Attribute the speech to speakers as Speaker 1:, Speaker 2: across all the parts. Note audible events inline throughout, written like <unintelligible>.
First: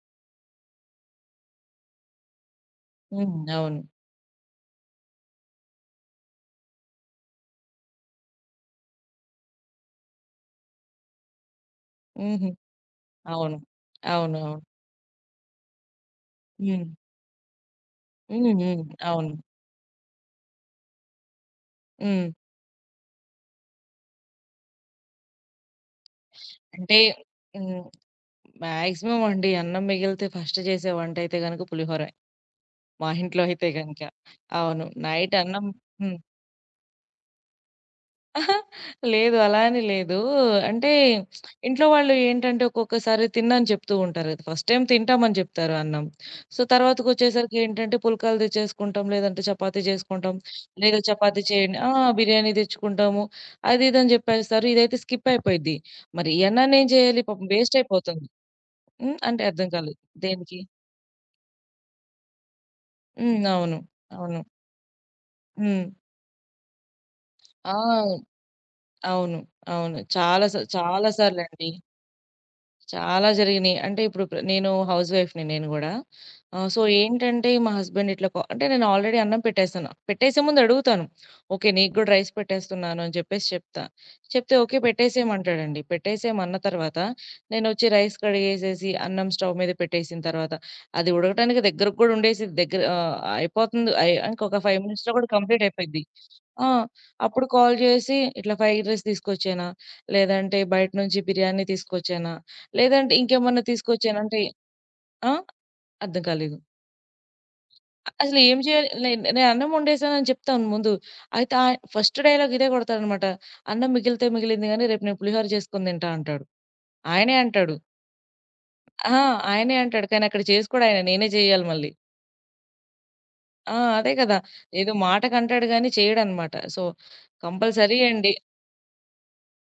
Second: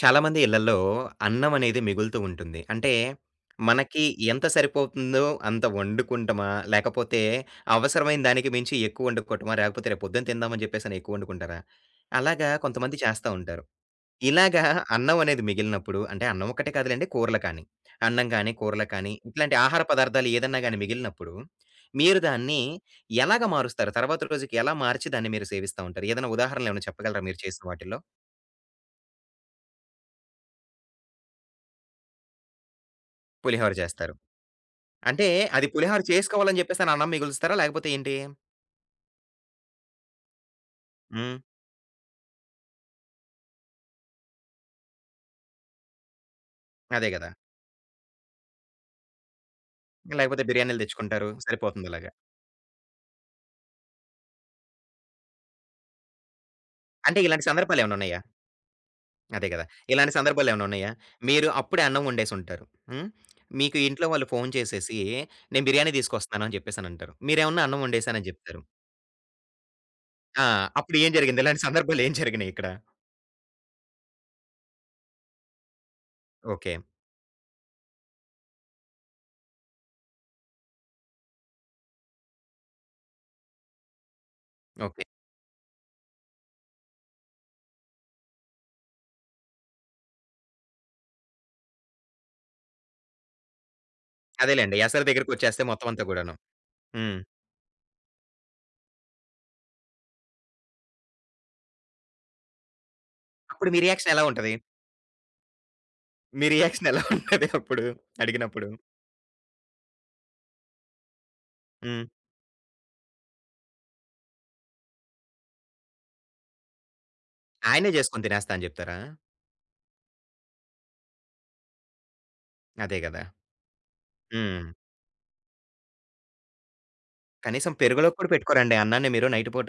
Speaker 1: చాలామంది ఇళ్లల్లో అన్నం అనేది మిగులుతూ ఉంటుంది. అంటే,
Speaker 2: హ్మ్. అవును.
Speaker 1: మనకి ఎంత సరిపోతుందో అంత వండుకుంటమా? లేకపోతే అవసరమైన దానికి మించి ఎక్కువ వండుకోవటమా? లేకపోతే రేపు పొద్దున తిందామని చెప్పేసని ఎక్కువ వండుకుంటారా?
Speaker 2: హుహు.
Speaker 1: అలాగా కొంతమంది చేస్తా
Speaker 2: అవును.
Speaker 1: ఉంటారు.
Speaker 2: అవును. అవును.
Speaker 1: ఇలాగా అన్నం అనేది మిగిలినప్పుడు అంటే అన్నం ఒక్కటే
Speaker 2: హ్మ్.
Speaker 1: కాదులెండి కూరలు కానీ, అన్నం
Speaker 2: హ్మ్.
Speaker 1: కానీ,
Speaker 2: హ్మ్.
Speaker 1: కూరలు కానీ
Speaker 2: అవును.
Speaker 1: ఇట్లాంటి ఆహార పదార్థాలు ఏదన్నా గాని మిగిలినప్పుడు, మీరు
Speaker 2: హ్మ్.
Speaker 1: దాన్ని ఎలాగ మారుస్తారు? తర్వాత రోజుకి ఎలా మార్చి దాన్ని మీరు సేవిస్తా ఉంటారు? ఏదైనా ఉదాహరణలేమైనా
Speaker 2: అంటే
Speaker 1: చెప్పగలరా మీరు చేసిన
Speaker 2: హ్మ్.
Speaker 1: వాటిల్లో?
Speaker 2: మాక్సిమం అండి అన్నం మిగిలితే ఫస్ట్ చేసే వంటయితే గనుక పులిహోరే. మా ఇంట్లో అయితే
Speaker 1: పులిహోర
Speaker 2: గనుక.
Speaker 1: చేస్తారు.
Speaker 2: అవును.
Speaker 1: అంటే
Speaker 2: నైట్ అన్నం
Speaker 1: అది పులిహోర
Speaker 2: హ్మ్.
Speaker 1: చేసుకోవాలని చెప్పేసని అన్నం మిగులుస్తారా? లేకపోతే ఏంటి?
Speaker 2: అహా! లేదు. అలా అని లేదు. అంటే
Speaker 1: హ్మ్.
Speaker 2: ఇంట్లో వాళ్ళు ఏంటంటే ఒక్కొక్కసారి తిననని చెప్తూ ఉంటారు. ఫస్ట్ టైమ్ తింటామని చెప్తారు అన్నం. సో
Speaker 1: అదే గదా!
Speaker 2: తర్వాతకొచ్చేసరికి ఏంటంటే పుల్కాలు తెచ్చేసుకుంటాం. లేదంటే చపాతీ చేసుకుంటాం.
Speaker 1: లేకపోతే బిర్యానీలు
Speaker 2: లేదా
Speaker 1: తెచ్చుకుంటారు.
Speaker 2: చపాతీ చేయండి
Speaker 1: సరిపోతుంది
Speaker 2: ఆ!
Speaker 1: అలాగా.
Speaker 2: బిర్యానీ తెచ్చుకుంటాము. అది ఇది అని చెప్పేస్తారు. ఇదైతే స్కిప్ అయిపోయిద్ది. మరి ఈ అన్నాన్ని ఏం
Speaker 1: అంటే
Speaker 2: చేయాలి?
Speaker 1: ఇలాంటి
Speaker 2: పాపం వేస్ట్
Speaker 1: సందర్భాలేమన్నా ఉన్నాయా?
Speaker 2: అయిపోతుంది. హ్మ్. అంటే
Speaker 1: అదే గదా!
Speaker 2: అర్థం కాలేదు.
Speaker 1: ఇలాంటి
Speaker 2: దేనికి?
Speaker 1: సందర్భాలేమన్నా ఉన్నాయా? మీరు అప్పుడే అన్నం వండేసుంటారు. హ్మ్.
Speaker 2: హ్మ్. అవును.
Speaker 1: మీకు ఇంట్లో వాళ్ళు
Speaker 2: అవును.
Speaker 1: ఫోను చేసేసి, "నేను
Speaker 2: హ్మ్.
Speaker 1: బిర్యానీ తీసుకొస్తున్నాను" అని చెప్పేసనంటారు. మీరేమన్నా అన్నం
Speaker 2: ఆ!
Speaker 1: వండేసానని జెప్తారు.
Speaker 2: అవును. అవును.
Speaker 1: ఆ! అప్పుడు
Speaker 2: చాలా
Speaker 1: ఏం జరిగింది? ఇలాంటి
Speaker 2: సార్లండి.
Speaker 1: సందర్భాలు ఏం జరిగినాయి ఇక్కడ?
Speaker 2: చాలా జరిగినియి. అంటే ఇప్పుడు ప్ర నేను హౌస్ వైఫ్‌ని నేను గూడా.
Speaker 1: ఓకే.
Speaker 2: సో, మా హస్బెండ్ ఇట్లా కొ అంటే నేను ఆల్రెడీ అన్నం పెట్టేసాను. పెట్టేసే ముందు అడుగుతాను. ఓకే. నీకు గూడా రైస్ పెట్టేస్తున్నాను అని చెప్తా. చెప్తే ఓకే.
Speaker 1: ఓకే.
Speaker 2: పెట్టేసేయమంటాడండి. పెట్టేసేయమన్న తర్వాత నేనొచ్చి రైస్ కడిగేసేసి అన్నం స్టవ్ మీద పెట్టేసిన తర్వాత అది ఉడకటానికి దగ్గరకి గూడా ఉండేసిద్ది. అయిపోతుంది. ఇంకొక
Speaker 1: అదేలెండి.
Speaker 2: 5
Speaker 1: ఎసరు
Speaker 2: మినిట్స్‌లో గూడా
Speaker 1: దగ్గరికొచ్చేస్తే
Speaker 2: కంప్లీట్
Speaker 1: మొత్తం
Speaker 2: అయిపోద్ది.
Speaker 1: అంతా గూడాను.
Speaker 2: ఆ!
Speaker 1: హ్మ్.
Speaker 2: అప్పుడు కాల్ చేసి, "ఇట్లా ఫ్రైడ్ రైస్ తీసుకొచ్చానా? లేదంటే బయట నుంచి బిర్యానీ తీసుకొచ్చానా? లేదంటే ఇంకేమన్నా
Speaker 1: అప్పుడు మీ రియాక్షన్
Speaker 2: తీసుకొచ్చానా?"
Speaker 1: ఎలా
Speaker 2: అంటే
Speaker 1: ఉంటది?
Speaker 2: ఆ? అర్థం
Speaker 1: మీ
Speaker 2: కాలేదు.
Speaker 1: రియాక్షన్ ఎలా ఉంటది అప్పుడు?
Speaker 2: అసలు ఏం
Speaker 1: అడిగినప్పుడు?
Speaker 2: చేయాలి నేను నేను అన్నం వండేసానని చెప్తాను ముందు. అయితే ఆయ
Speaker 1: హ్మ్.
Speaker 2: ఫస్ట్ డైలాగ్ ఇదే కొడతాడనమాట. "అన్నం మిగిలితే మిగిలింది గానీ, రేపు నేను పులిహోర చేసుకొని తింటా" అంటాడు. ఆయనే అంటాడు.
Speaker 1: ఆయనే జేసుకొని తినేస్తా అని జెప్తారా?
Speaker 2: ఆ! ఆయనే అంటాడు. కానీ అక్కడ చేసుకోడు ఆయన. నేనే చేయాలి మళ్ళీ.
Speaker 1: అదే గదా!
Speaker 2: ఆ! అదే కదా!
Speaker 1: హ్మ్.
Speaker 2: ఏదో మాటకంటాడు గానీ చేయడనమాట. సో,
Speaker 1: కనీసం
Speaker 2: కంపల్సరీ
Speaker 1: పెరుగులోకి కూడా
Speaker 2: అండి
Speaker 1: పెట్టుకోరండి అన్నాన్ని మీరు నైట్ పూట?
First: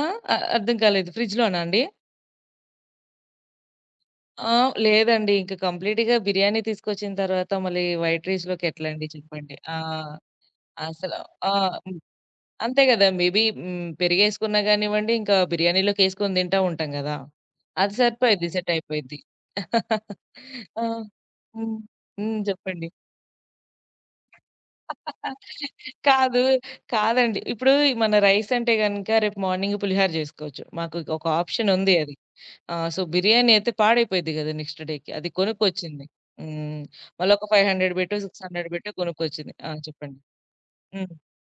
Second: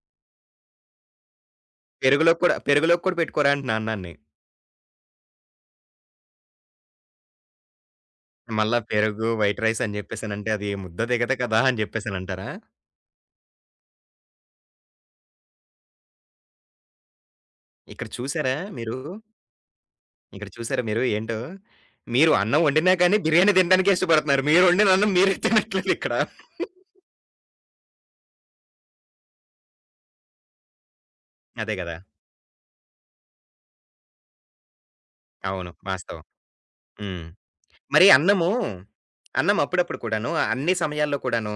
Speaker 2: ఆ? అర్థం కాలేదు. ఫ్రిడ్జ్‌లోనా అండి?
Speaker 1: పెరుగులోకి కూడా పెట్టుకోరా అంటున్నా అన్నాన్ని?
Speaker 2: ఆ! లేదండి. ఇంక కంప్లీట్‌గా బిర్యానీ తీసుకొచ్చిన తర్వాత మళ్ళీ వైట్ రైస్‌లోకి
Speaker 1: మళ్ళా
Speaker 2: ఎట్లండి
Speaker 1: పెరుగు,
Speaker 2: చెప్పండి.
Speaker 1: వైట్
Speaker 2: ఆ!
Speaker 1: రైస్ అని జెప్పేసనంటే అది ముద్ద
Speaker 2: అసలు
Speaker 1: దిగదు
Speaker 2: ఆ!
Speaker 1: కదా! అని
Speaker 2: హ్మ్.
Speaker 1: జెప్పేసనంటారా?
Speaker 2: అంతే గదా! మేబీ హ్మ్. పెరిగేసుకున్నా గానివ్వండి, ఇంకా బిర్యానీలోకేసుకొని తింటా ఉంటాం గదా! అది
Speaker 1: ఇక్కడ
Speaker 2: సరిపోయిద్ది.
Speaker 1: చూసారా
Speaker 2: సెట్
Speaker 1: మీరు?
Speaker 2: అయిపోయిద్ది.
Speaker 1: ఇక్కడ చూసారా
Speaker 2: ఆ!
Speaker 1: మీరు ఏంటో?
Speaker 2: హ్మ్.
Speaker 1: మీరు
Speaker 2: హ్మ్.
Speaker 1: అన్నం
Speaker 2: చెప్పండి.
Speaker 1: వండినా గాని బిర్యానీ తినడానికే ఇష్టపడుతున్నారు. మీరు వండిన అన్నం మీరే తినట్లేదిక్కడ.
Speaker 2: కాదు. కాదండి. మన రైస్ అంటే గనుక రేపు మార్నింగ్ పులిహోర జేసుకోవచ్చు. మాకు ఒక ఆప్షన్
Speaker 1: అదే
Speaker 2: ఉంది
Speaker 1: గదా!
Speaker 2: అది. ఆ! సో, బిర్యానీ అయితే పాడైపోయిద్ది గదా! నెక్స్ట్ డేకి. అది
Speaker 1: అవును.
Speaker 2: కొనుక్కొచ్చింది.
Speaker 1: వాస్తవం.
Speaker 2: హ్మ్.
Speaker 1: హ్మ్.
Speaker 2: మళ్ళొక 500
Speaker 1: మరి
Speaker 2: బెట్టో,
Speaker 1: అన్నము,
Speaker 2: 600 బెట్టో కొనుక్కొచ్చింది.
Speaker 1: అన్నం
Speaker 2: ఆ!
Speaker 1: అప్పుడప్పుడు
Speaker 2: చెప్పండి.
Speaker 1: కూడాను అన్ని
Speaker 2: హ్మ్.
Speaker 1: సమయాల్లో కూడాను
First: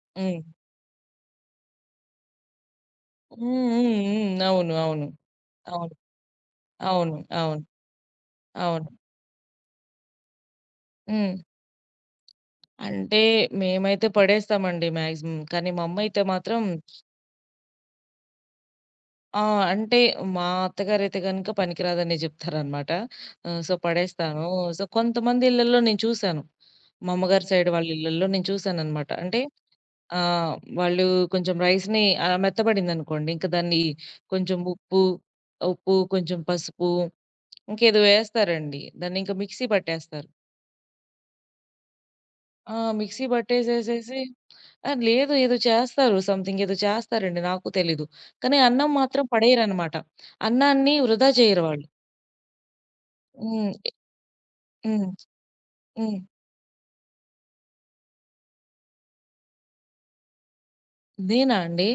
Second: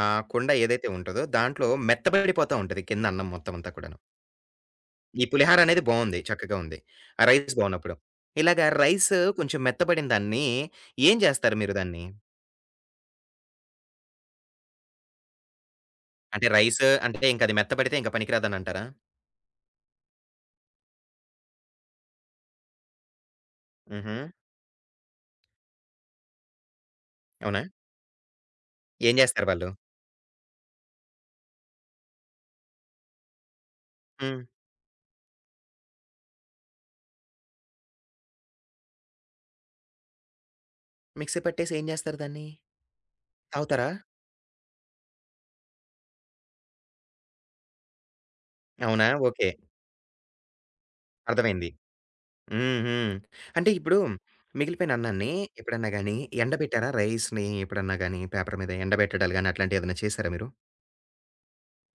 Speaker 2: హ్మ్.
Speaker 1: కుండ ఏదైతే ఉంటదో దాంట్లో మెత్తబడిపోతా ఉంటది కింద అన్నం మొత్తం
Speaker 2: హ్మ్.
Speaker 1: అంతా
Speaker 2: హ్మ్.
Speaker 1: కూడాను.
Speaker 2: హ్మ్. అవును. అవును.
Speaker 1: ఈ పులిహార అనేది
Speaker 2: అవును.
Speaker 1: బావుంది. చక్కగా ఉంది.
Speaker 2: అవును.
Speaker 1: ఆ రైస్
Speaker 2: అవును.
Speaker 1: బాగున్నప్పుడు. ఇలాగ
Speaker 2: అవును.
Speaker 1: రైస్ కొంచెం మెత్తబడిన దాన్ని ఏం
Speaker 2: హ్మ్.
Speaker 1: జేస్తారు మీరు దాన్ని?
Speaker 2: అంటే మేమైతే పడేస్తామండి మాక్సిమం. కానీ మా అమ్మయితే
Speaker 1: అంటే
Speaker 2: మాత్రం
Speaker 1: రైస్ అంటే ఇంక అది మెత్తబడితే ఇంక పనికిరాదని అంటారా?
Speaker 2: ఆ! అంటే మా అత్తగారైతే గనుక పనికిరాదనే జెప్తారనమాట. సో,
Speaker 1: హుహు.
Speaker 2: పడేస్తాను. సో, కొంతమంది ఇళ్లల్లో నేను చూసాను. మా అమ్మగారి
Speaker 1: అవునా?
Speaker 2: సైడ్ వాళ్ళ ఇళ్లల్లో నేను చూసాననమాట.
Speaker 1: ఏం
Speaker 2: అంటే
Speaker 1: జేస్తారు వాళ్ళు?
Speaker 2: ఆ! వాళ్ళు కొంచెం రైస్‌ని మెత్తబడిందనుకోండి, ఇంక దాన్ని
Speaker 1: హ్మ్.
Speaker 2: కొంచెం ఉప్పు, కొంచెం పసుపు, ఇంకేదో వేస్తారండి. దాన్నింక మిక్సీ పట్టేస్తారు.
Speaker 1: మిక్సీ పట్టేసి ఏం జేస్తారు దాన్ని?
Speaker 2: ఆ! మిక్సీ
Speaker 1: తాగుతారా?
Speaker 2: పట్టేసేసేసి ఆ! లేదు ఏదో చేస్తారు. సంథింగ్ ఏదో చేస్తారండి. నాకు తెలీదు. కానీ అన్నం
Speaker 1: అవునా?
Speaker 2: మాత్రం
Speaker 1: ఓకే.
Speaker 2: పడేయరనమాట. అన్నాన్ని వృధా చేయరు
Speaker 1: అర్థమైంది.
Speaker 2: వాళ్ళు.
Speaker 1: హ్మ్. హ్మ్. అంటే
Speaker 2: హ్మ్.
Speaker 1: ఇప్పుడు మిగిలిపోయిన
Speaker 2: హ్మ్.
Speaker 1: అన్నాన్ని ఎప్పుడన్నా గాని
Speaker 2: హ్మ్.
Speaker 1: ఎండబెట్టారా రైస్‌ని ఎప్పుడన్నా గాని పేపర్ మీద ఎండబెట్టడాలు గాని అట్లాంటివి ఏదైనా చేసారా మీరు?
Speaker 2: నేనా అండి?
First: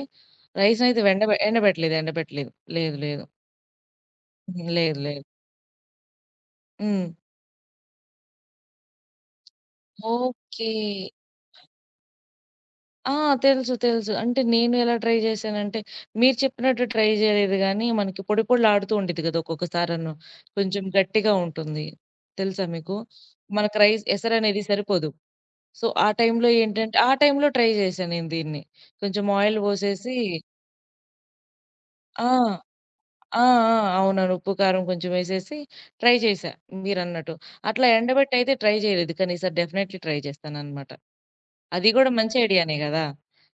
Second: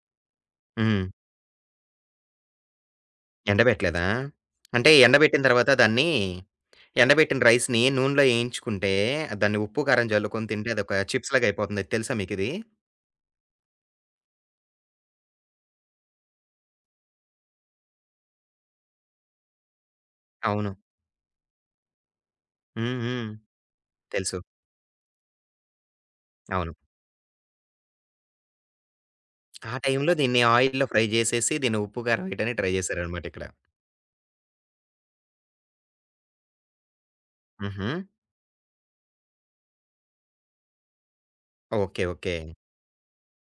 Speaker 2: రైస్‌నైతే
Speaker 1: హ్మ్.
Speaker 2: వెండబె ఎండబెట్టలేదు. ఎండబెట్టలేదు. లేదు. లేదు.
Speaker 1: ఎండబెట్టలేదా?
Speaker 2: హ్మ్.
Speaker 1: అంటే
Speaker 2: లేదు. లేదు.
Speaker 1: ఎండబెట్టిన తర్వాత దాన్ని
Speaker 2: హ్మ్.
Speaker 1: ఎండబెట్టిన రైస్‌ని నూనెలో ఏయించుకుంటే దాన్ని ఉప్పు, కారం జల్లుకొని
Speaker 2: ఓకే.
Speaker 1: తింటే అదొక చిప్స్ లాగా అయిపోతుంది. అది తెలుసా మీకిది?
Speaker 2: ఆ! తెలుసు. తెలుసు. అంటే నేను ఎలా ట్రై చేశానంటే, మీరు చెప్పినట్టు ట్రై చేయలేదు గానీ, మనకి పొడి పొడిలాడుతూ ఉండిద్ది కదా! ఒక్కొక్కసారను.
Speaker 1: అవును.
Speaker 2: కొంచెం గట్టిగా ఉంటుంది. తెలుసా మీకు?
Speaker 1: హ్మ్. హ్మ్.
Speaker 2: మనకు రైస్
Speaker 1: తెలుసు.
Speaker 2: ఎసరనేది సరిపోదు. సో,
Speaker 1: అవును.
Speaker 2: ఆ టైంలో ట్రై చేశా నేను దీన్ని. కొంచెం ఆయిల్
Speaker 1: ఆ టైంలో
Speaker 2: పోసేసి
Speaker 1: దీన్ని ఆయిల్‌లో ఫ్రై చేసేసి దీన్ని ఉప్పు,
Speaker 2: ఆ!
Speaker 1: కారం వేయటానికి ట్రై చేశారనమాట
Speaker 2: ఆ!
Speaker 1: ఇక్కడ.
Speaker 2: ఆ! అవునవును. ఉప్పు, కారం కొంచెం వేసేసి ట్రై చేశా మీరన్నట్టు. అట్లా
Speaker 1: హుహు.
Speaker 2: ఎండబెట్టయితే ట్రై చేయలేదు. కానీ ఈసారి డెఫినైట్‌లీ ట్రై చేస్తాననమాట. అది
Speaker 1: ఓకే.
Speaker 2: గూడా
Speaker 1: ఓకే.
Speaker 2: మంచి ఐడియానే గదా!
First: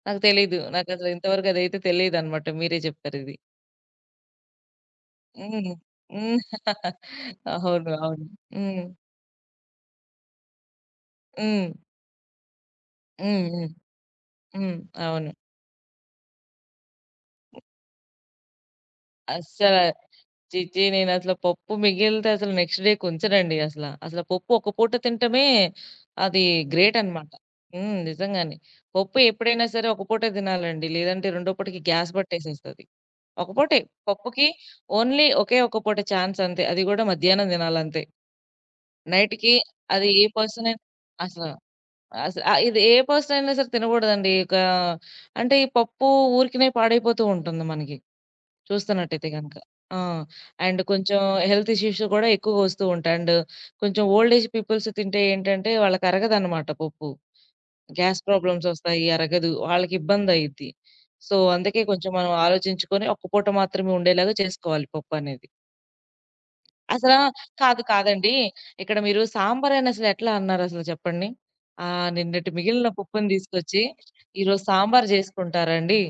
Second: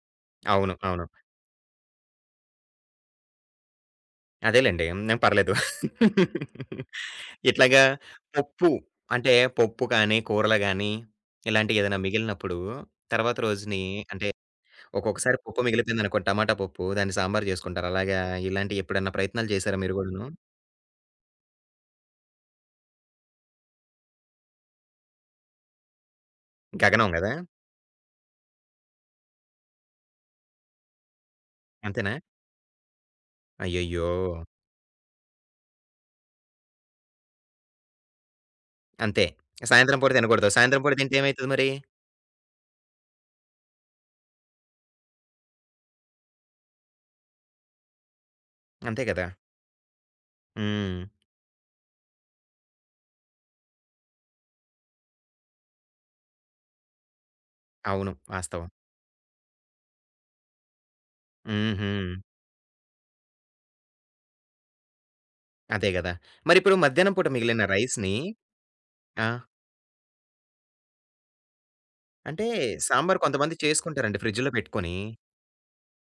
Speaker 2: నాకు తెలీదు.
Speaker 1: అవును. అవును.
Speaker 2: నాకసలు ఇంతవరకు అదైతే తెలీదనమాట. మీరే జెప్పారిది.
Speaker 1: అదేలెండి. హ్మ్. పర్లేదు.
Speaker 2: హ్మ్. హ్మ్. <laughs>
Speaker 1: ఇట్లాగా
Speaker 2: అవును. అవును.
Speaker 1: పప్పు
Speaker 2: హ్మ్.
Speaker 1: అంటే పప్పు కానీ, కూరలు గానీ
Speaker 2: హ్మ్.
Speaker 1: ఇలాంటియేదైనా మిగిలినప్పుడు తర్వాత
Speaker 2: హ్మ్. హ్మ్.
Speaker 1: రోజుని అంటే
Speaker 2: హ్మ్. అవును.
Speaker 1: ఒక్కొక్కసారి పప్పు మిగిలిపోయిందనుకో టమాటా పప్పు దాన్ని సాంబార్ జేసుకుంటారు. అలాగా ఇలాంటియి ఎప్పుడన్నా ప్రయత్నాలు
Speaker 2: అస్సల
Speaker 1: జేసారా మీరు గూడాను?
Speaker 2: ఛీఛీ! నేనసల పప్పు మిగిలితే అసలు నెక్స్ట్ డేకి ఉంచనండి అసల. అసలు పప్పు ఒక పూట తినటమే అది గ్రేట్
Speaker 1: గగనం
Speaker 2: అనమాట.
Speaker 1: గదా!
Speaker 2: హ్మ్. నిజంగానే. పప్పు ఎప్పుడైనా సరే ఒక పూటే తినాలండి. లేదంటే రెండో పూటకి గ్యాస్
Speaker 1: అంతేనా?
Speaker 2: పట్టేసేస్తది. ఒక పూటే.
Speaker 1: అయ్యయ్యో!
Speaker 2: పప్పుకి ఓన్లీ ఒకే ఒక్క పూట ఛాన్స్ అంతే. అది గూడా మధ్యాహ్నం తినాలంతే.
Speaker 1: అంతే.
Speaker 2: నైట్‌కి
Speaker 1: సాయంత్రం
Speaker 2: అది
Speaker 1: పూట
Speaker 2: ఏ
Speaker 1: తినకూడదు.
Speaker 2: పర్సన్ అయినా
Speaker 1: సాయంత్రం పూట తింటే
Speaker 2: అసల
Speaker 1: ఏమైతది మరి?
Speaker 2: అస ఆహ్, ఇది ఏ పర్సన్ అయినా సరే తినగూడదండి. ఒక అంటే ఈ పప్పు ఊరికనే పాడైపోతూ ఉంటుంది మనకి
Speaker 1: అంతే గదా!
Speaker 2: చూస్తున్నట్టయితే గనక. ఆ! అండ్
Speaker 1: హ్మ్.
Speaker 2: కొంచెం హెల్త్ ఇష్యూస్ గూడా ఎక్కువగా వస్తూ ఉంటాయి. అండ్ కొంచెం ఓల్డ్ ఏజ్ పీపుల్స్ తింటే ఏంటంటే వాళ్ళకి అరగదనమాట పప్పు.
Speaker 1: అవును.
Speaker 2: గ్యాస్ ప్రాబ్లమ్స్
Speaker 1: వాస్తవం.
Speaker 2: ఒస్తాయి. అరగదు. వాళ్ళకిబ్బందయిద్ది. సో, అందుకే
Speaker 1: హుహు.
Speaker 2: కొంచెం మనం ఆలోచించుకొని ఒక్క పూట మాత్రమే ఉండేలాగా చేసుకోవాలి పప్పనేది.
Speaker 1: అదే గదా! మరిప్పుడు మధ్యాహ్నం
Speaker 2: అసలా
Speaker 1: పూట మిగిలిన
Speaker 2: కాదు
Speaker 1: రైస్‌ని
Speaker 2: కాదండి. ఇక్కడ మీరు
Speaker 1: ఆ!
Speaker 2: సాంబారని అసలెట్లా అన్నారసలు చెప్పండి?
Speaker 1: అంటే
Speaker 2: నిన్నటి మిగిలిన
Speaker 1: సాంబార్
Speaker 2: పప్పుని
Speaker 1: కొంతమంది
Speaker 2: తీసుకొచ్చి
Speaker 1: చేసుకుంటారండి ఫ్రిడ్జ్‌లో
Speaker 2: ఈరోజు
Speaker 1: పెట్టుకొని.
Speaker 2: సాంబారు జేసుకుంటారండి?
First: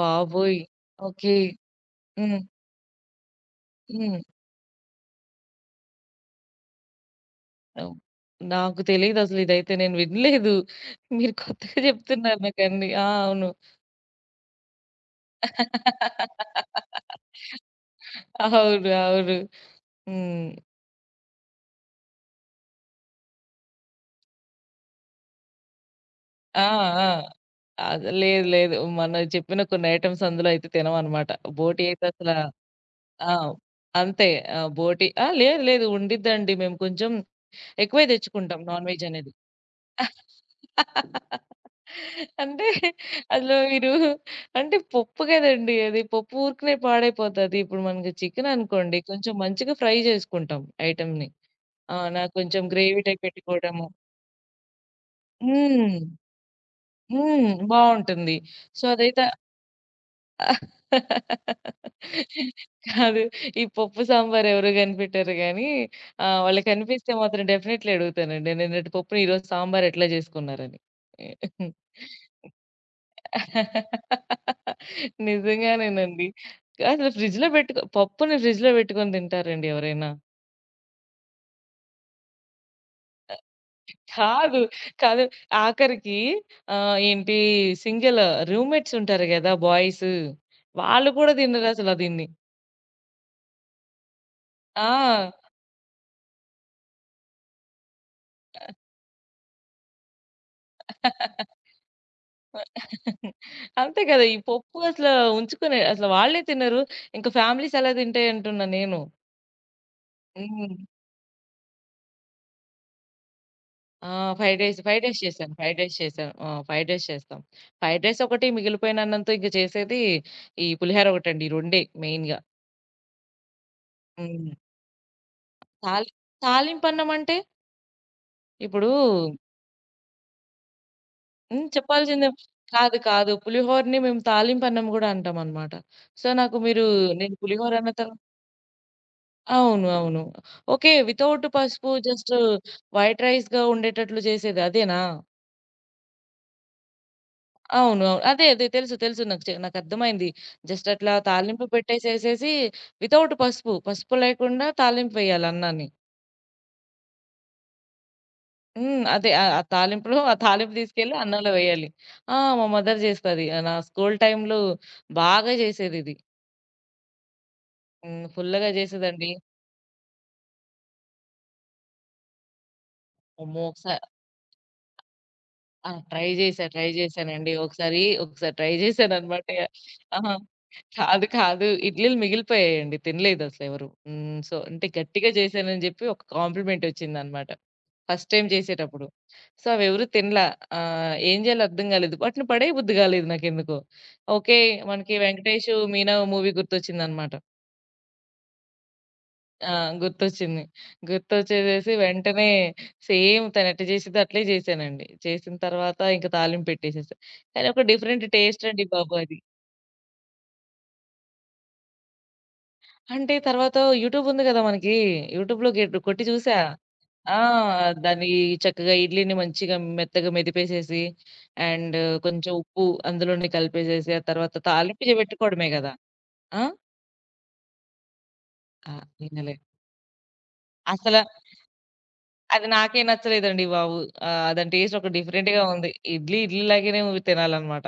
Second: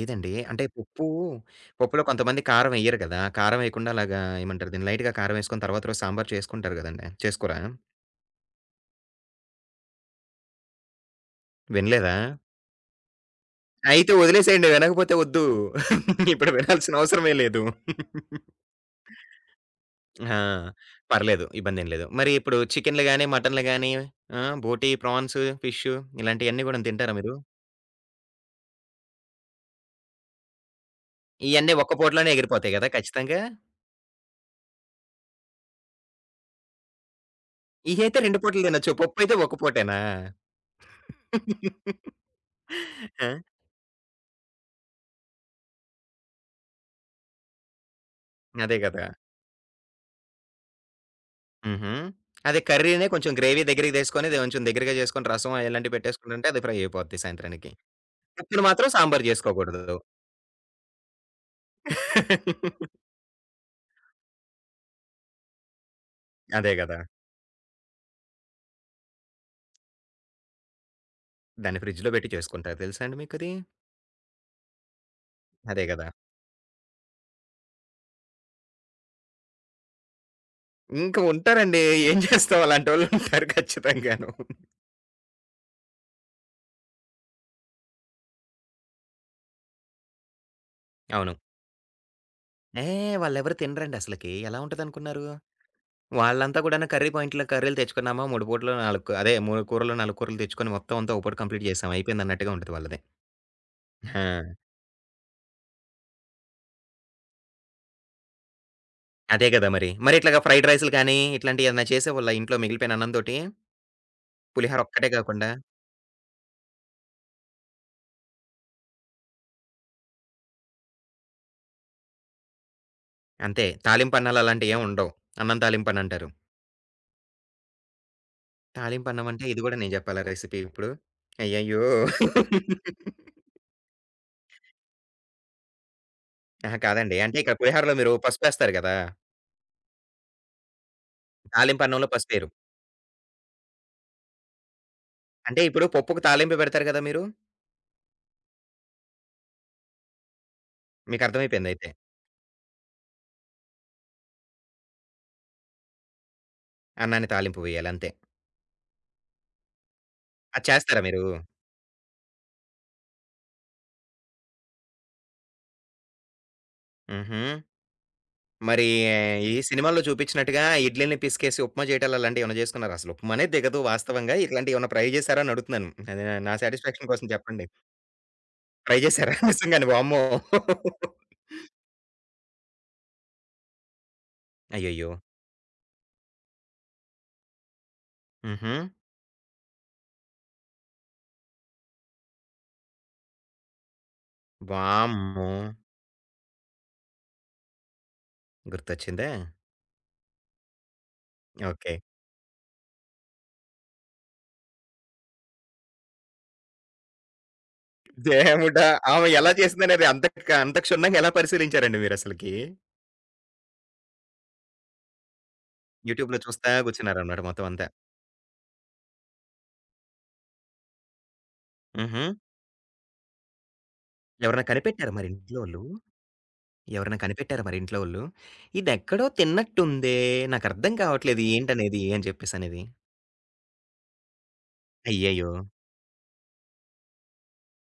Speaker 1: ఏదండి అంటే పప్పు,
Speaker 2: ఓకే.
Speaker 1: పప్పులో
Speaker 2: హ్మ్.
Speaker 1: కొంతమంది కారం ఎయ్యరు కదా! కారం ఎయకుండా
Speaker 2: హ్మ్.
Speaker 1: అలాగా ఏమంటారు దీన్ని లైట్‌గా కారం ఎసుకొని తర్వాత రోజు సాంబార్ చేసుకుంటారు గదండీ. చేసుకోరా?
Speaker 2: ఓహ్! నాకు తెలీదసలు ఇదైతే నేను వినలేదు. మీరు కొత్తగా
Speaker 1: వినలేదా?
Speaker 2: జెప్తున్నారు నాకన్నీ. ఆ! అవును.
Speaker 1: అయితే వదిలేసేయండి. వినకపోతే వద్దు. ఇప్పుడు వినాల్సిన అవసరమే
Speaker 2: <laughs>
Speaker 1: లేదు.
Speaker 2: అవును. అవును.
Speaker 1: ఆ!
Speaker 2: హ్మ్.
Speaker 1: పర్లేదు. ఇబ్బందేం లేదు. మరి ఇప్పుడు చికెన్‌లు గాని, మటన్‌లు గాని ఆ! బోటి, ప్రాన్స్, ఫిష్
Speaker 2: ఆ!
Speaker 1: ఇలాంటియన్నీ గూడా
Speaker 2: ఆ!
Speaker 1: తింటారా మీరు?
Speaker 2: లేదు. లేదు. మనం చెప్పిన కొన్ని ఐటెమ్స్ అందులో అయితే తినమనమాట.
Speaker 1: ఇయన్నీ
Speaker 2: బోటి
Speaker 1: ఒక్క
Speaker 2: అయితే అసల
Speaker 1: పూటలోనే ఎగిరిపోతాయి గదా!
Speaker 2: ఆ!
Speaker 1: ఖచ్చితంగా.
Speaker 2: అంతే. ఆ! బోటి ఆ! లేదు. లేదు. ఉండిద్దండి. మేము కొంచెం ఎక్కువే
Speaker 1: ఇయైతే 2
Speaker 2: తెచ్చుకుంటాం
Speaker 1: పూటలు
Speaker 2: నాన్
Speaker 1: తినొచ్చు.
Speaker 2: వెజ్ అనేది.
Speaker 1: పప్పయితే ఒక్క పూటేనా?
Speaker 2: అంటే
Speaker 1: ఆ!
Speaker 2: అందులో మీరు అంటే పప్పు కదండీ అది. పప్పు ఊరికనే పాడైపోతది. ఇప్పుడు మనకి చికెన్
Speaker 1: అదే
Speaker 2: అనుకోండి
Speaker 1: గదా!
Speaker 2: కొంచెం మంచిగా ఫ్రై జేసుకుంటాం ఐటెమ్‌ని.
Speaker 1: హుహు.
Speaker 2: ఆ! నాకు
Speaker 1: అదే
Speaker 2: కొంచెం గ్రేవీ
Speaker 1: కర్రీ‌ని
Speaker 2: టైప్
Speaker 1: కొంచెం గ్రేవీ
Speaker 2: పెట్టుకోవడము.
Speaker 1: దగ్గరికి తెసుకొని, అది కొంచెం దగ్గరగా చేసుకొని రసం ఇలాంటివి
Speaker 2: హ్మ్.
Speaker 1: పెట్టేసుకుంటుంటే అది ఫ్రై అయిపోద్ది
Speaker 2: హ్మ్.
Speaker 1: సాయంత్రానికి.
Speaker 2: బావుంటుంది.
Speaker 1: పప్పును
Speaker 2: సో,
Speaker 1: మాత్రం
Speaker 2: అదైతే
Speaker 1: సాంబారు జేసుకోకూడదు. <laughs>
Speaker 2: కాదు. ఈ పప్పు సాంబార్ ఎవరు కనిపెట్టారు గానీ, వాళ్ళు
Speaker 1: అదే గదా!
Speaker 2: కనిపిస్తే మాత్రం డెఫినెట్‌లీ అడుగుతానండి. నిన్నటి పప్పుని ఈరోజు సాంబార్ ఎట్లా జేసుకున్నారని.
Speaker 1: దాన్ని ఫ్రిడ్జ్‌లో పెట్టి చేసుకుంటారు. తెలుసా అండి మీకది? అదే గదా!
Speaker 2: నిజంగానేనండి. అసలు ఫ్రిడ్జ్‌లో పెట్టుకో పప్పుని ఫ్రిడ్జ్‌లో పెట్టుకొని తింటారండి ఎవరైనా?
Speaker 1: ఇంక ఉంటారండి. ఏం చేస్తాం అలాంటోళ్ళుంటారు ఖచ్చితంగాను.
Speaker 2: కాదు. కాదు. ఆఖరికి ఆహ్, ఏంటి సింగిల్ రూమ్‌మేట్స్ ఉంటారు గదా! బాయ్స్. వాళ్ళు కూడా
Speaker 1: అవును.
Speaker 2: తినరసల దీన్ని.
Speaker 1: ఏ! వాళ్ళెవరు తినరండి అసలకి. ఎలా
Speaker 2: ఆ!
Speaker 1: ఉంటదనుకున్నారు? వాళ్ళంతా కూడాను కర్రీ పాయింట్‌లో కర్రీలు తెచ్చుకున్నామా, 3 పూటలు 4 అదే 3 కూరలు, 4 కూరలు తెచ్చుకొని మొత్తం అంతా ఒక పూట కంప్లీట్ చేసాం. అయిపోయిందన్నట్టుగా ఉంటది వాళ్ళది.
Speaker 2: అంతే కదా! ఈ
Speaker 1: ఆ!
Speaker 2: పప్పు అసలు ఉంచుకునే అసలు వాళ్ళే తినరు. ఇంక ఫ్యామిలీస్ ఎలా తింటాయి అంటున్నా నేను.
Speaker 1: అదే కదా మరి. మరి ఇట్లాగా ఫ్రైడ్
Speaker 2: హ్మ్.
Speaker 1: రైస్‌లు కానీ, ఇట్లాంటియి ఏమన్నా చేసేవాళ్ళా ఇంట్లో మిగిలిపోయిన అన్నంతోటి?
Speaker 2: ఆ! ఫ్రైడ్ రైస్,
Speaker 1: పులిహోర
Speaker 2: ఫ్రైడ్
Speaker 1: ఒక్కటే
Speaker 2: రైస్
Speaker 1: కాకుండా?
Speaker 2: చేశాను. ఫ్రైడ్ రైస్ చేశాను. ఆ! ఫ్రైడ్ రైస్ చేస్తాం. ఫ్రైడ్ రైస్ ఒకటి మిగిలిపోయిన అన్నంతో ఇంక చేసేది ఈ పులిహోర ఒకటండి. ఈ రొండే మెయిన్‌గా.
Speaker 1: అంతే. తాలింపన్నాలు
Speaker 2: హ్మ్.
Speaker 1: అలాంటియేం ఉండవు. అన్నం
Speaker 2: తాలి
Speaker 1: తాలింపనంటారు.
Speaker 2: తాలింపన్నం అంటే ఇప్పుడు
Speaker 1: తాలింపన్నం అంటే ఇది గూడా నేను చెప్పాలా రెసిపీ ఇప్పుడు?
Speaker 2: హ్మ్.
Speaker 1: అయ్యయ్యో!
Speaker 2: చెప్పాల్సిందే. కాదు. కాదు. పులిహోరని మేము తాలింపన్నం గూడా అంటామనమాట. సో, నాకు
Speaker 1: అహా!
Speaker 2: మీరు
Speaker 1: కాదండి.
Speaker 2: నేను
Speaker 1: అంటే ఇక్కడ
Speaker 2: పులిహోర అన్న
Speaker 1: పులిహోరలో మీరు
Speaker 2: తరు
Speaker 1: పసుపేస్తారు గదా!
Speaker 2: అవును. అవును. ఓకే. వితౌట్ పసుపు
Speaker 1: తాలింపన్నంలో
Speaker 2: జస్ట్
Speaker 1: పసుపెయరు.
Speaker 2: వైట్ రైస్‌గా ఉండేటట్లు చేసేది అదేనా?
Speaker 1: అంటే ఇప్పుడు పప్పుకి తాలింపు పెడతారు గదా మీరు?
Speaker 2: అవును. అవును. అదే. అదే. తెలుసు. తెలుసు. నాకు చె నాకర్థమైంది. జస్ట్ అట్లా తాలింపు
Speaker 1: మీకర్థమైపోయిందయితే.
Speaker 2: పెట్టేసేసేసి వితౌట్ పసుపు, పసుపు లేకుండా తాలింపెయ్యాలి అన్నాన్ని.
Speaker 1: అన్నానికి తాలింపు వేయాలి అంతే.
Speaker 2: హ్మ్. అదే. ఆ! ఆ తాలింపులో ఆ
Speaker 1: అది
Speaker 2: తాలింపు
Speaker 1: చేస్తారా
Speaker 2: తీసుకెళ్ళి
Speaker 1: మీరు?
Speaker 2: అన్నంలో వేయాలి. ఆ! మా మదర్ చేస్తది. నా స్కూల్ టైమ్‌లో బాగా చేసేదిది.
Speaker 1: హుహు.
Speaker 2: హ్మ్. ఫుల్లుగా
Speaker 1: మరి
Speaker 2: చేసేదండి.
Speaker 1: ఈ సినిమాల్లో చూపించినట్టుగా ఇడ్లీని పిసికేసి ఉప్మా చేయటాలు అలాంటియేమన్నా చేసుకున్నారా? అసలు ఉప్మానే
Speaker 2: అమ్మో!
Speaker 1: దిగదు వాస్తవంగా. ఇట్లాంటియేమన్నా ట్రై చేసారా అని
Speaker 2: ఆ!
Speaker 1: అడుగుతున్నాను. అది
Speaker 2: ట్రై
Speaker 1: నా నా
Speaker 2: చేశా. ట్రై
Speaker 1: సాటిస్ఫాక్షన్ కోసం
Speaker 2: చేశానండి.
Speaker 1: చెప్పండి.
Speaker 2: ఒకసారి ట్రై
Speaker 1: ట్రై చేసారా?
Speaker 2: చేశాననమాట.
Speaker 1: <laughs> నిజంగానే వామ్మో!
Speaker 2: ఆహా! కాదు. కాదు. ఇడ్లీలు మిగిలిపోయాయండి. తినలేదసలెవరు. హ్మ్. సో, అంటే
Speaker 1: అయ్యయ్యో!
Speaker 2: గట్టిగా చేశానని జెప్పి ఒక కాంప్లిమెంట్ ఒచ్చిందనమాట. ఫస్ట్ టైమ్
Speaker 1: హుహు.
Speaker 2: చేసేటప్పుడు. సో, అవెవరు తినలా. ఏం జేయాలో అర్థం గాలేదు. వాటిని పడేయబుద్ధి గాలేదు నాకెందుకో. ఓకే. మనకి
Speaker 1: వామ్మో!
Speaker 2: 'వెంకటేషు మీనా' మూవీ గుర్తొచ్చిందనమాట.
Speaker 1: గుర్తొచ్చిందా?
Speaker 2: ఆ! గుర్తొచ్చింది. గుర్తొచ్చేసేసి
Speaker 1: ఓకే.
Speaker 2: వెంటనే సేమ్ తనెట్ట జేసిద్దో అట్లే జేశానండి. చేసిన తర్వాత ఇంక తాలింపెట్టేసేసా. కానీ ఒక డిఫరెంట్ టేస్ట్ అండి
Speaker 1: దేవుడా!
Speaker 2: బాబు
Speaker 1: ఆమె
Speaker 2: అది.
Speaker 1: ఎలా చేసిందనేది అంత క్షుణ్ణంగా ఎలా పరిశీలించారండి మీరసలకి?
Speaker 2: అంటే తర్వాత యూట్యూబ్ ఉంది గదా! మనకి. యూట్యూబ్‌లో గెట్ కొట్టి
Speaker 1: యూట్యూబ్‌లో
Speaker 2: చూసా.
Speaker 1: చూస్తా
Speaker 2: ఆ!
Speaker 1: కూర్చున్నారనమాట మొత్తం అంతా.
Speaker 2: దాన్ని చక్కగా ఇడ్లీని మంచిగా మెత్తగా మెదిపేసేసి అండ్
Speaker 1: హుహు.
Speaker 2: కొంచెం ఉప్పు అందులోనే కలిపేసేసి, ఆ తర్వాత
Speaker 1: ఎవరైనా కనిపెట్టారా
Speaker 2: తాలింపు
Speaker 1: మరి
Speaker 2: పెట్టుకోవడమే
Speaker 1: ఇంట్లోళ్ళు?
Speaker 2: గదా! ఆ!
Speaker 1: ఎవరైనా కనిపెట్టారా మరి ఇంట్లో వోళ్ళు?
Speaker 2: ఆ!
Speaker 1: ఇదెక్కడో
Speaker 2: వినలే.
Speaker 1: తిన్నట్టుందే, నాకర్థం
Speaker 2: అసల
Speaker 1: కావట్లేదు ఏంటనేది అని
Speaker 2: అది
Speaker 1: చెప్పేసనేది?
Speaker 2: నాకే నచ్చలేదండి బాబు. దాని టేస్ట్ ఒక
Speaker 1: అయ్యయ్యో!
Speaker 2: డిఫరెంట్‌గా ఉంది. ఇడ్లీ ఇడ్లీ లాగానే తినాలన్నమాట.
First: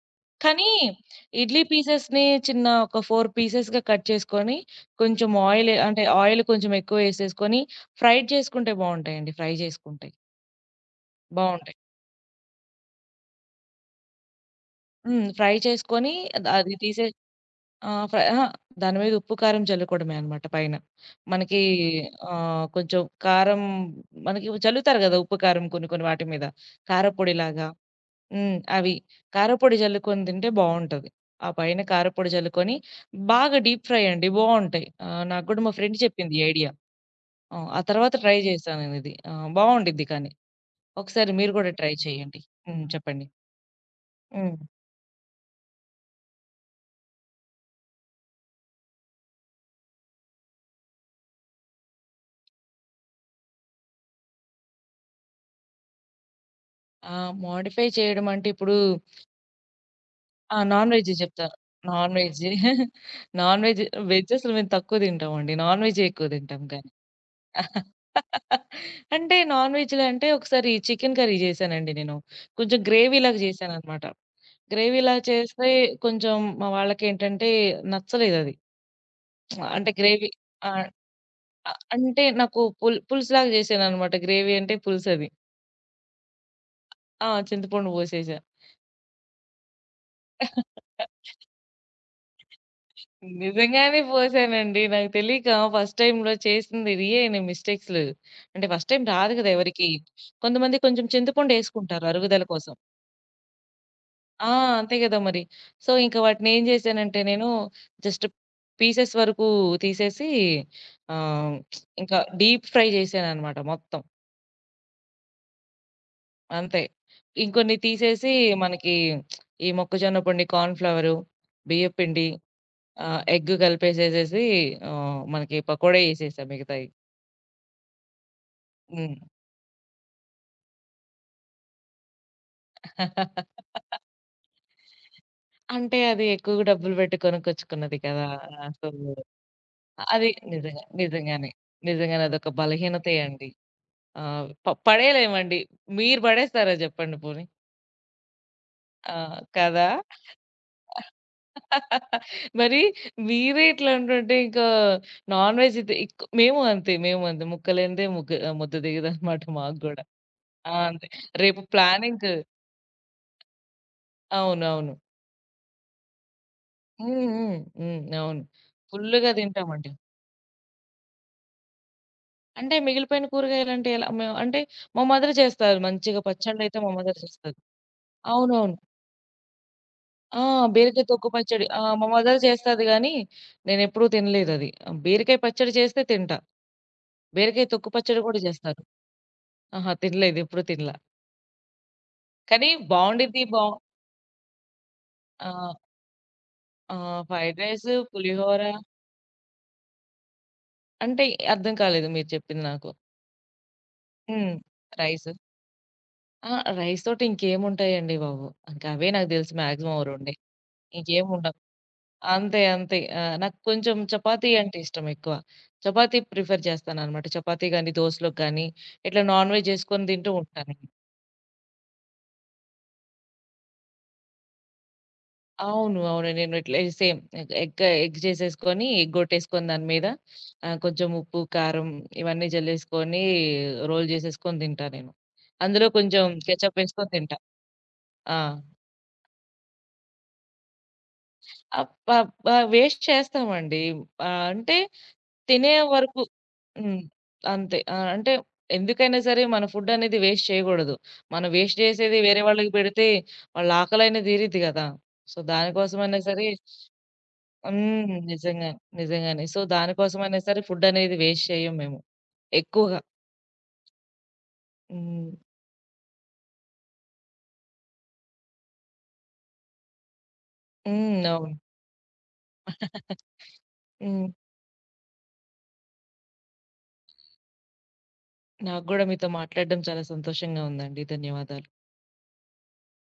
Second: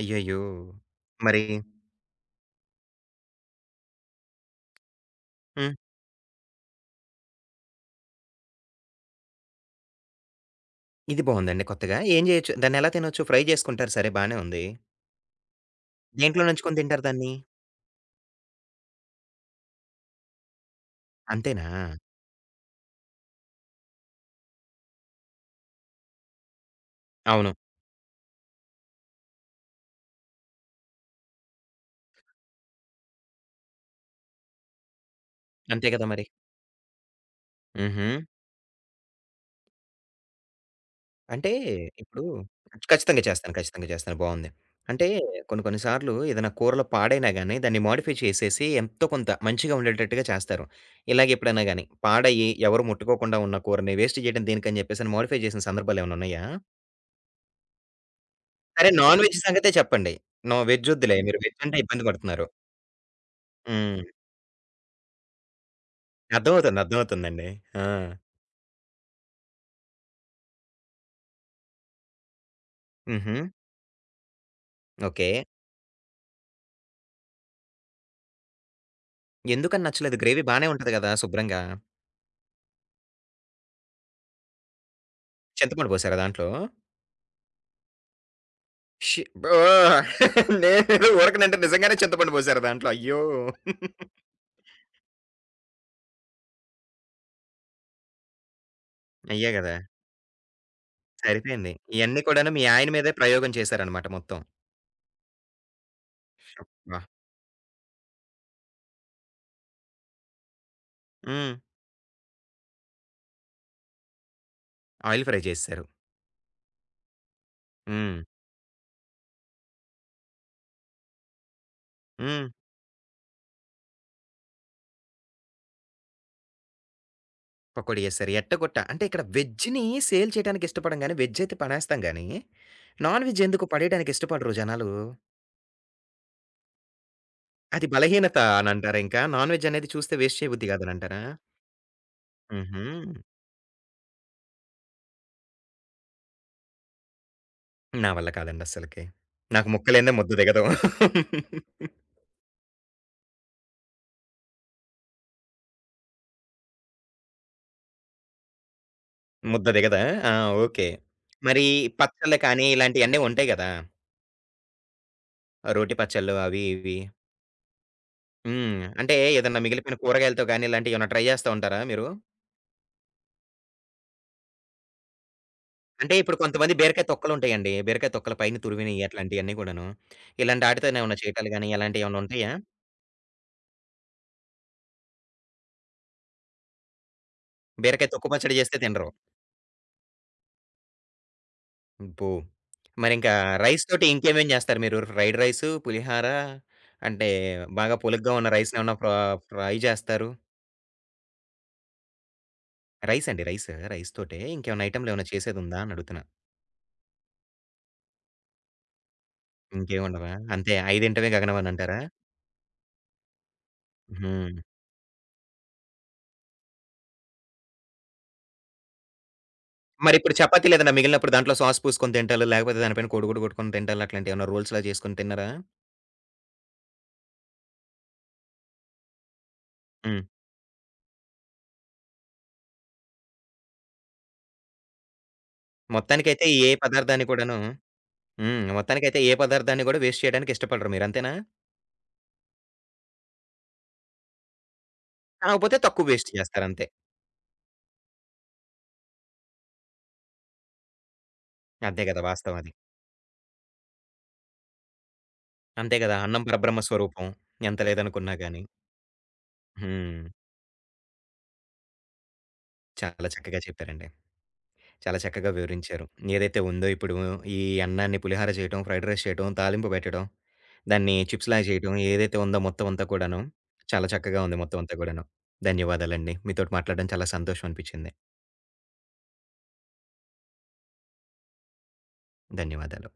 Speaker 1: అయ్యయ్యో!
Speaker 2: కానీ
Speaker 1: మరి
Speaker 2: ఇడ్లీ పీసెస్‌ని చిన్న ఒక 4 పీసెస్‌గా కట్ చేసుకొని, కొంచెం
Speaker 1: హ్మ్.
Speaker 2: ఆయిల్ కొంచెం ఎక్కువేసేసుకొని, ఫ్రైడ్ చేసుకుంటే బావుంటాయండి. ఫ్రై చేసుకుంటే
Speaker 1: ఇది బావుందండి
Speaker 2: బావుంటాయి.
Speaker 1: కొత్తగా. ఏం జేయొచ్చు? దాన్నెలా తినొచ్చు? ఫ్రై చేసుకుంటారు సరే బానే ఉంది.
Speaker 2: హ్మ్. ఫ్రై చేసుకొని ద
Speaker 1: దేంట్లో
Speaker 2: అది
Speaker 1: నంచుకొని
Speaker 2: తీసే
Speaker 1: తింటారు దాన్ని?
Speaker 2: ఆహ్, ఫ్రై అహా! దాని మీద ఉప్పు, కారం చల్లుకోవడమే అన్నమాట పైన. మనకి
Speaker 1: అంతేనా?
Speaker 2: ఆహ్, కొంచెం కారం మనకి చల్లుతారు గదా! ఉప్పు, కారం కొన్ని కొన్ని వాటి మీద.
Speaker 1: అవును.
Speaker 2: కారపొడిలాగా. హ్మ్. అవి. కారప్పొడి జల్లుకొని తింటే బావుంటది. ఆ పైన కారప్పొడి జల్లుకొని బాగా డీప్ ఫ్రై అండి బావుంటాయి. నాకు గూడా మా
Speaker 1: అంతే
Speaker 2: ఫ్రెండ్
Speaker 1: కదా మరి.
Speaker 2: చెప్పింది ఈ ఐడియా. ఆ
Speaker 1: హుహు.
Speaker 2: తర్వాత ట్రై చేశా నేనిది. బావుండిద్ది కానీ. ఒకసారి
Speaker 1: అంటే
Speaker 2: మీరు గూడా ట్రై
Speaker 1: ఇప్పుడు
Speaker 2: చేయండి. హ్మ్.
Speaker 1: ఖచ్చితంగా
Speaker 2: చెప్పండి.
Speaker 1: చేస్తాను. ఖచ్చితంగా చేస్తాను. బావుంది.
Speaker 2: హ్మ్.
Speaker 1: అంటే కొన్ని కొన్ని సార్లు ఏదైనా కూరలో పాడైనా గాని దాన్ని మోడిఫై చేసేసి ఎంతో కొంత మంచిగా ఉండేటట్టుగా చేస్తారు. ఇలాగ ఎప్పుడైనా గాని పాడయ్యి ఎవరు ముట్టుకోకుండా ఉన్న కూరని వేస్ట్ చేయడం దేనికని చెప్పేసని మోడిఫై చేసిన సందర్భాలేమైనా ఉన్నాయా?
Speaker 2: ఆ! మోడిఫై చేయడం అంటే ఇప్పుడు
Speaker 1: సరే నాన్ వెజ్ సంగతే చెప్పండి.
Speaker 2: ఆ!
Speaker 1: నో వెజ్
Speaker 2: నాన్ వెజ్
Speaker 1: వద్దులే. మీరు
Speaker 2: చెప్తా.
Speaker 1: వెజ్ అంటే ఇబ్బంది
Speaker 2: నాన్ వెజ్.
Speaker 1: పడుతున్నారు.
Speaker 2: <laughs> నాన్ వెజ్,
Speaker 1: హ్మ్.
Speaker 2: వెజ్ అసలు మేము తక్కువ తింటామండి. నాన్ వెజ్జే ఎక్కువ తింటాం
Speaker 1: అర్థమవుతుంది.
Speaker 2: కానీ.
Speaker 1: అర్థమవుతుందండి. ఆ!
Speaker 2: నాన్ వెజ్‌లో అంటే ఒకసారి చికెన్ కర్రీ చేశానండి నేను. కొంచెం
Speaker 1: హుహు.
Speaker 2: గ్రేవీలాగా చేశాననమాట. గ్రేవీలా
Speaker 1: ఓకే.
Speaker 2: చేస్తే కొంచెం మా వాళ్ళకేంటంటే నచ్చలేదది.
Speaker 1: ఎందుకని
Speaker 2: అంటే
Speaker 1: నచ్చలేదు?
Speaker 2: గ్రేవీ
Speaker 1: గ్రేవీ బానే
Speaker 2: ఆహ్,
Speaker 1: ఉంటది గదా! శుభ్రంగా.
Speaker 2: ఆహ్, అంటే నాకు పులుసులాగా చేశాననమాట. గ్రేవీ అంటే పులుసది.
Speaker 1: చింతపండు పోసారా దాంట్లో?
Speaker 2: ఆ! చింతపండు పోసేసా.
Speaker 1: షి బ్రో! నేనేదో ఊరకనంటే నిజంగానే చింతపండు పోసారా దాంట్లో? అయ్యో!
Speaker 2: నిజంగానే పోసానండి. నాకు తెలీక ఫస్ట్ టైమ్‌లో చేసింది ఇయే నేను మిస్టేక్స్. అంటే ఫస్ట్ టైమ్ రాదు కదా
Speaker 1: అయ్యే గదా!
Speaker 2: ఎవరికీ. కొంతమంది కొంచెం
Speaker 1: సరిపోయింది.
Speaker 2: చింతపండేసుకుంటారు
Speaker 1: ఇయన్నీ
Speaker 2: అరుగుదల
Speaker 1: కూడాను మీ
Speaker 2: కోసం.
Speaker 1: ఆయన మీదే ప్రయోగం చేశారనమాట మొత్తం.
Speaker 2: ఆ! అంతే గదా మరి. సో, ఇంక వాటినేం
Speaker 1: అబ్బా!
Speaker 2: జేశానంటే నేను జస్ట్ పీసెస్ వరకు తీసేసి ఆహ్,
Speaker 1: హ్మ్.
Speaker 2: ఇంకా డీప్ ఫ్రై జేశాననమాట మొత్తం.
Speaker 1: ఆయిల్ ఫ్రై చేసేసారు.
Speaker 2: అంతే. ఇంకొన్ని
Speaker 1: హ్మ్.
Speaker 2: తీసేసి మనకి ఈ మొక్కజొన్న పొడి, కార్న్ ఫ్లవరు, బియ్యప్పిండి,
Speaker 1: హ్మ్.
Speaker 2: ఎగ్ కలిపేసేసేసి మనకి పకోడా జేసేసా మిగతాయి.
Speaker 1: పకోడీ ఎసారు. ఎట్టగొట్ట అంటే
Speaker 2: హ్మ్.
Speaker 1: ఇక్కడ వెజ్‌ని సేల్ చేయడానికి ఇష్టపడం గాని, వెజ్ అయితే పనేస్తాం గానీ, నాన్ వెజ్ ఎందుకో పడేయడానికి ఇష్టపడరు జనాలు.
Speaker 2: అంటే అది ఎక్కువ డబ్బులు బెట్టి
Speaker 1: అది
Speaker 2: కొనుక్కొచ్చుకున్నది కదా!
Speaker 1: బలహీనత
Speaker 2: సో,
Speaker 1: అనంటారా ఇంకా? నాన్ వెజ్ అనేది చూస్తే
Speaker 2: అది
Speaker 1: వేస్ట్ చేయబుద్ధి కాదనంటారా?
Speaker 2: నిజంగానే. నిజంగానే అదొక
Speaker 1: హుహు.
Speaker 2: బలహీనతే అండి. ఆ! పడేయలేమండి. మీరు పడేస్తారా జెప్పండి పోనీ.
Speaker 1: నా వల్ల కాదండి అస్సలకి.
Speaker 2: ఆ!
Speaker 1: నాకు
Speaker 2: కదా!
Speaker 1: ముక్కలేనిదే ముద్ద దిగదు.
Speaker 2: మరి మీరే ఇట్లా అంటుంటే ఇంకా నాన్ వెజ్ ఇది ఇక్ మేము అంతే, మేము అంతే. ముద్ద దిగదనమాట
Speaker 1: ముద్ద
Speaker 2: మాకు
Speaker 1: దిగదా?
Speaker 2: గూడా.
Speaker 1: ఆ!
Speaker 2: ఆ!
Speaker 1: ఓకే.
Speaker 2: అంతే. రేపు
Speaker 1: మరి
Speaker 2: ప్లానింగ్
Speaker 1: పచ్చళ్ళు కానీ ఇలాంటియన్నీ ఉంటాయి గదా!
Speaker 2: అవునవును.
Speaker 1: రోటి పచ్చళ్ళు అవి ఇవి.
Speaker 2: హ్మ్. హ్మ్. హ్మ్. అవును.
Speaker 1: హ్మ్. అంటే
Speaker 2: ఫుల్లుగా
Speaker 1: ఏదన్నా
Speaker 2: తింటామండి.
Speaker 1: మిగిలిపోయిన కూరగాయలతో గానీ ఇలాంటియేమన్నా ట్రై జేస్తా ఉంటారా మీరు?
Speaker 2: అంటే మిగిలిపోయిన కూరగాయలంటే ఎలా? మేము అంటే మా మదర్ చేస్తారు.
Speaker 1: అంటే
Speaker 2: మంచిగా
Speaker 1: ఇప్పుడు కొంతమంది
Speaker 2: పచ్చళ్ళయితే మా
Speaker 1: బీరకాయ
Speaker 2: మదర్ చేస్తారు.
Speaker 1: తొక్కలుంటాయండి. బీరకాయ తొక్కల పైన
Speaker 2: అవునవును.
Speaker 1: తురిమినయి అట్లాంటియన్నీ గూడాను.
Speaker 2: ఆ!
Speaker 1: ఇలాంటి ఆటితోనే
Speaker 2: బీరకాయ
Speaker 1: ఏమన్నా
Speaker 2: తొక్కు
Speaker 1: చేయటాలు
Speaker 2: పచ్చడి.
Speaker 1: గానీ
Speaker 2: ఆ! మా
Speaker 1: అలాంటియేమన్నా
Speaker 2: మదర్
Speaker 1: ఉంటాయా?
Speaker 2: చేస్తది గానీ, నేనెప్పుడూ తినలేదది. బీరకాయ పచ్చడి చేస్తే తింటా. బీరకాయ తొక్కు
Speaker 1: బీరకాయ
Speaker 2: పచ్చడి
Speaker 1: తొక్కు
Speaker 2: గూడా
Speaker 1: పచ్చడి జేస్తే
Speaker 2: జేస్తారు.
Speaker 1: తినరు.
Speaker 2: ఆహా! తినలేదు. ఎప్పుడు తినలా.
Speaker 1: అబ్బో!
Speaker 2: కానీ
Speaker 1: మరింకా
Speaker 2: బావుండిద్ది.
Speaker 1: రైస్ తోటి ఇంకేమేం జేస్తారు మీరు? ఫ్రైడ్ రైసు,
Speaker 2: ఆ!
Speaker 1: పులిహార
Speaker 2: ఆ!
Speaker 1: అంటే
Speaker 2: ఫ్రైడ్ రైస్,
Speaker 1: బాగా పులుగ్గా ఉన్న
Speaker 2: పులిహోర
Speaker 1: రైస్‌నేమన్నా ఫ్రై జేస్తారు?
Speaker 2: అంటే అర్థం కాలేదు మీరు చెప్పింది నాకు.
Speaker 1: రైస్ అండి. రైస్. రైస్ తోటే
Speaker 2: హ్మ్.
Speaker 1: ఇంకేమన్నా ఐటెమ్‌లు ఏమైనా
Speaker 2: రైస్.
Speaker 1: చేసేదుందా అని అడుగుతున్నా?
Speaker 2: ఆ! రైస్ తోటి ఇంకేముంటాయండి బాబు! ఇంకవే నాకు దెలిసి మాక్సిమం ఓ
Speaker 1: ఇంకేం
Speaker 2: 2
Speaker 1: ఉండవా? <unintelligible> అంతే ఐదింటివే
Speaker 2: ఇంకేముండవు.
Speaker 1: గగనం అని అంటారా?
Speaker 2: అంతే. అంతే. ఆ! నాకు కొంచెం చపాతీ
Speaker 1: హ్మ్.
Speaker 2: అంటే ఇష్టం ఎక్కువ. చపాతీ ప్రిఫర్ చేస్తాననమాట. చపాతీ గాని, దోసలోకి గాని, ఇట్లా నాన్ వెజ్ చేసుకొని తింటూ
Speaker 1: మరిప్పుడు చపాతీలు
Speaker 2: ఉంటాను.
Speaker 1: ఏదైనా మిగిలినప్పుడు దాంట్లో సాస్ పూసుకొని తింటాలు, లేకపోతే దాని పైన కోడిగుడ్డు కొట్టుకొని తింటాలు అట్లాంటివి ఏమన్నా రోల్స్‌లా చేసుకొని తిన్నారా?
Speaker 2: అవును. అవును. నేను ఇట్లే సేమ్ ఎగ్ ఎగ్ చేసేసుకొని, ఎగ్ కొట్టేసుకొని దాని మీద
Speaker 1: హ్మ్.
Speaker 2: కొంచెం ఉప్పు, కారం ఇవన్నీ జల్లేసుకొని రోల్ చేసేసుకొని తింటా నేను. అందులో కొంచెం
Speaker 1: మొత్తానికైతే ఏ
Speaker 2: కెచప్ వేసుకొని
Speaker 1: పదార్థాన్ని
Speaker 2: తింటా.
Speaker 1: కూడాను
Speaker 2: ఆ!
Speaker 1: హ్మ్. మొత్తానికైతే ఏ పదార్థాన్ని కూడా వేస్ట్ చేయడానికి ఇష్టపడరు మీరు అంతేనా?
Speaker 2: అప్ అప్ ఆహ్, వేస్ట్ చేస్తామండి. ఆహ్, అంటే తినే
Speaker 1: కాకపోతే తక్కువ
Speaker 2: వరకు
Speaker 1: వేస్ట్ చేస్తారంతే.
Speaker 2: హ్మ్. అంతే. ఆ! అంటే ఎందుకైనా సరే మన ఫుడ్ అనేది వేస్ట్ చేయగూడదు. మనం వేస్ట్
Speaker 1: అదే
Speaker 2: జేసేది
Speaker 1: కదా!
Speaker 2: వేరే
Speaker 1: వాస్తవం
Speaker 2: వాళ్ళకి
Speaker 1: అది.
Speaker 2: పెడితే వాళ్ళ ఆకలైనా తీరిద్ది గదా! సో,
Speaker 1: అంతే కదా!
Speaker 2: దానికోసమైనా
Speaker 1: అన్నం
Speaker 2: సరే
Speaker 1: పరబ్రహ్మ స్వరూపం. ఎంత
Speaker 2: హ్మ్.
Speaker 1: లేదనుకున్నా గాని.
Speaker 2: నిజంగా. నిజంగానే. సో,
Speaker 1: హ్మ్.
Speaker 2: దానికోసమైనా సరే ఫుడ్ అనేది వేస్ట్ చేయం మేము. ఎక్కువగా.
Speaker 1: చాలా చక్కగా చెప్పారండి. చాలా
Speaker 2: హ్మ్.
Speaker 1: చక్కగా వివరించారు. ఏదైతే ఉందో ఇప్పుడు ఈ అన్నాన్ని పులిహార చేయటం, ఫ్రైడ్ రైస్ చేయటం, తాలింపు పెట్టడం, దాన్ని
Speaker 2: హ్మ్. అవును.
Speaker 1: చిప్స్‌లాగా చేయటం ఏదైతే ఉందో మొత్తం అంతా
Speaker 2: <laughs>
Speaker 1: కూడాను, చాలా
Speaker 2: హ్మ్.
Speaker 1: చక్కగా ఉంది మొత్తం అంతా కూడాను. ధన్యవాదాలండి. మీతోటి మాట్లాడడం చాలా సంతోషం అనిపించింది.
Speaker 2: నాకు గూడా మీతో మాట్లాడడం చాలా సంతోషంగా ఉందండి. ధన్యవాదాలు.
Speaker 1: ధన్యవాదాలు.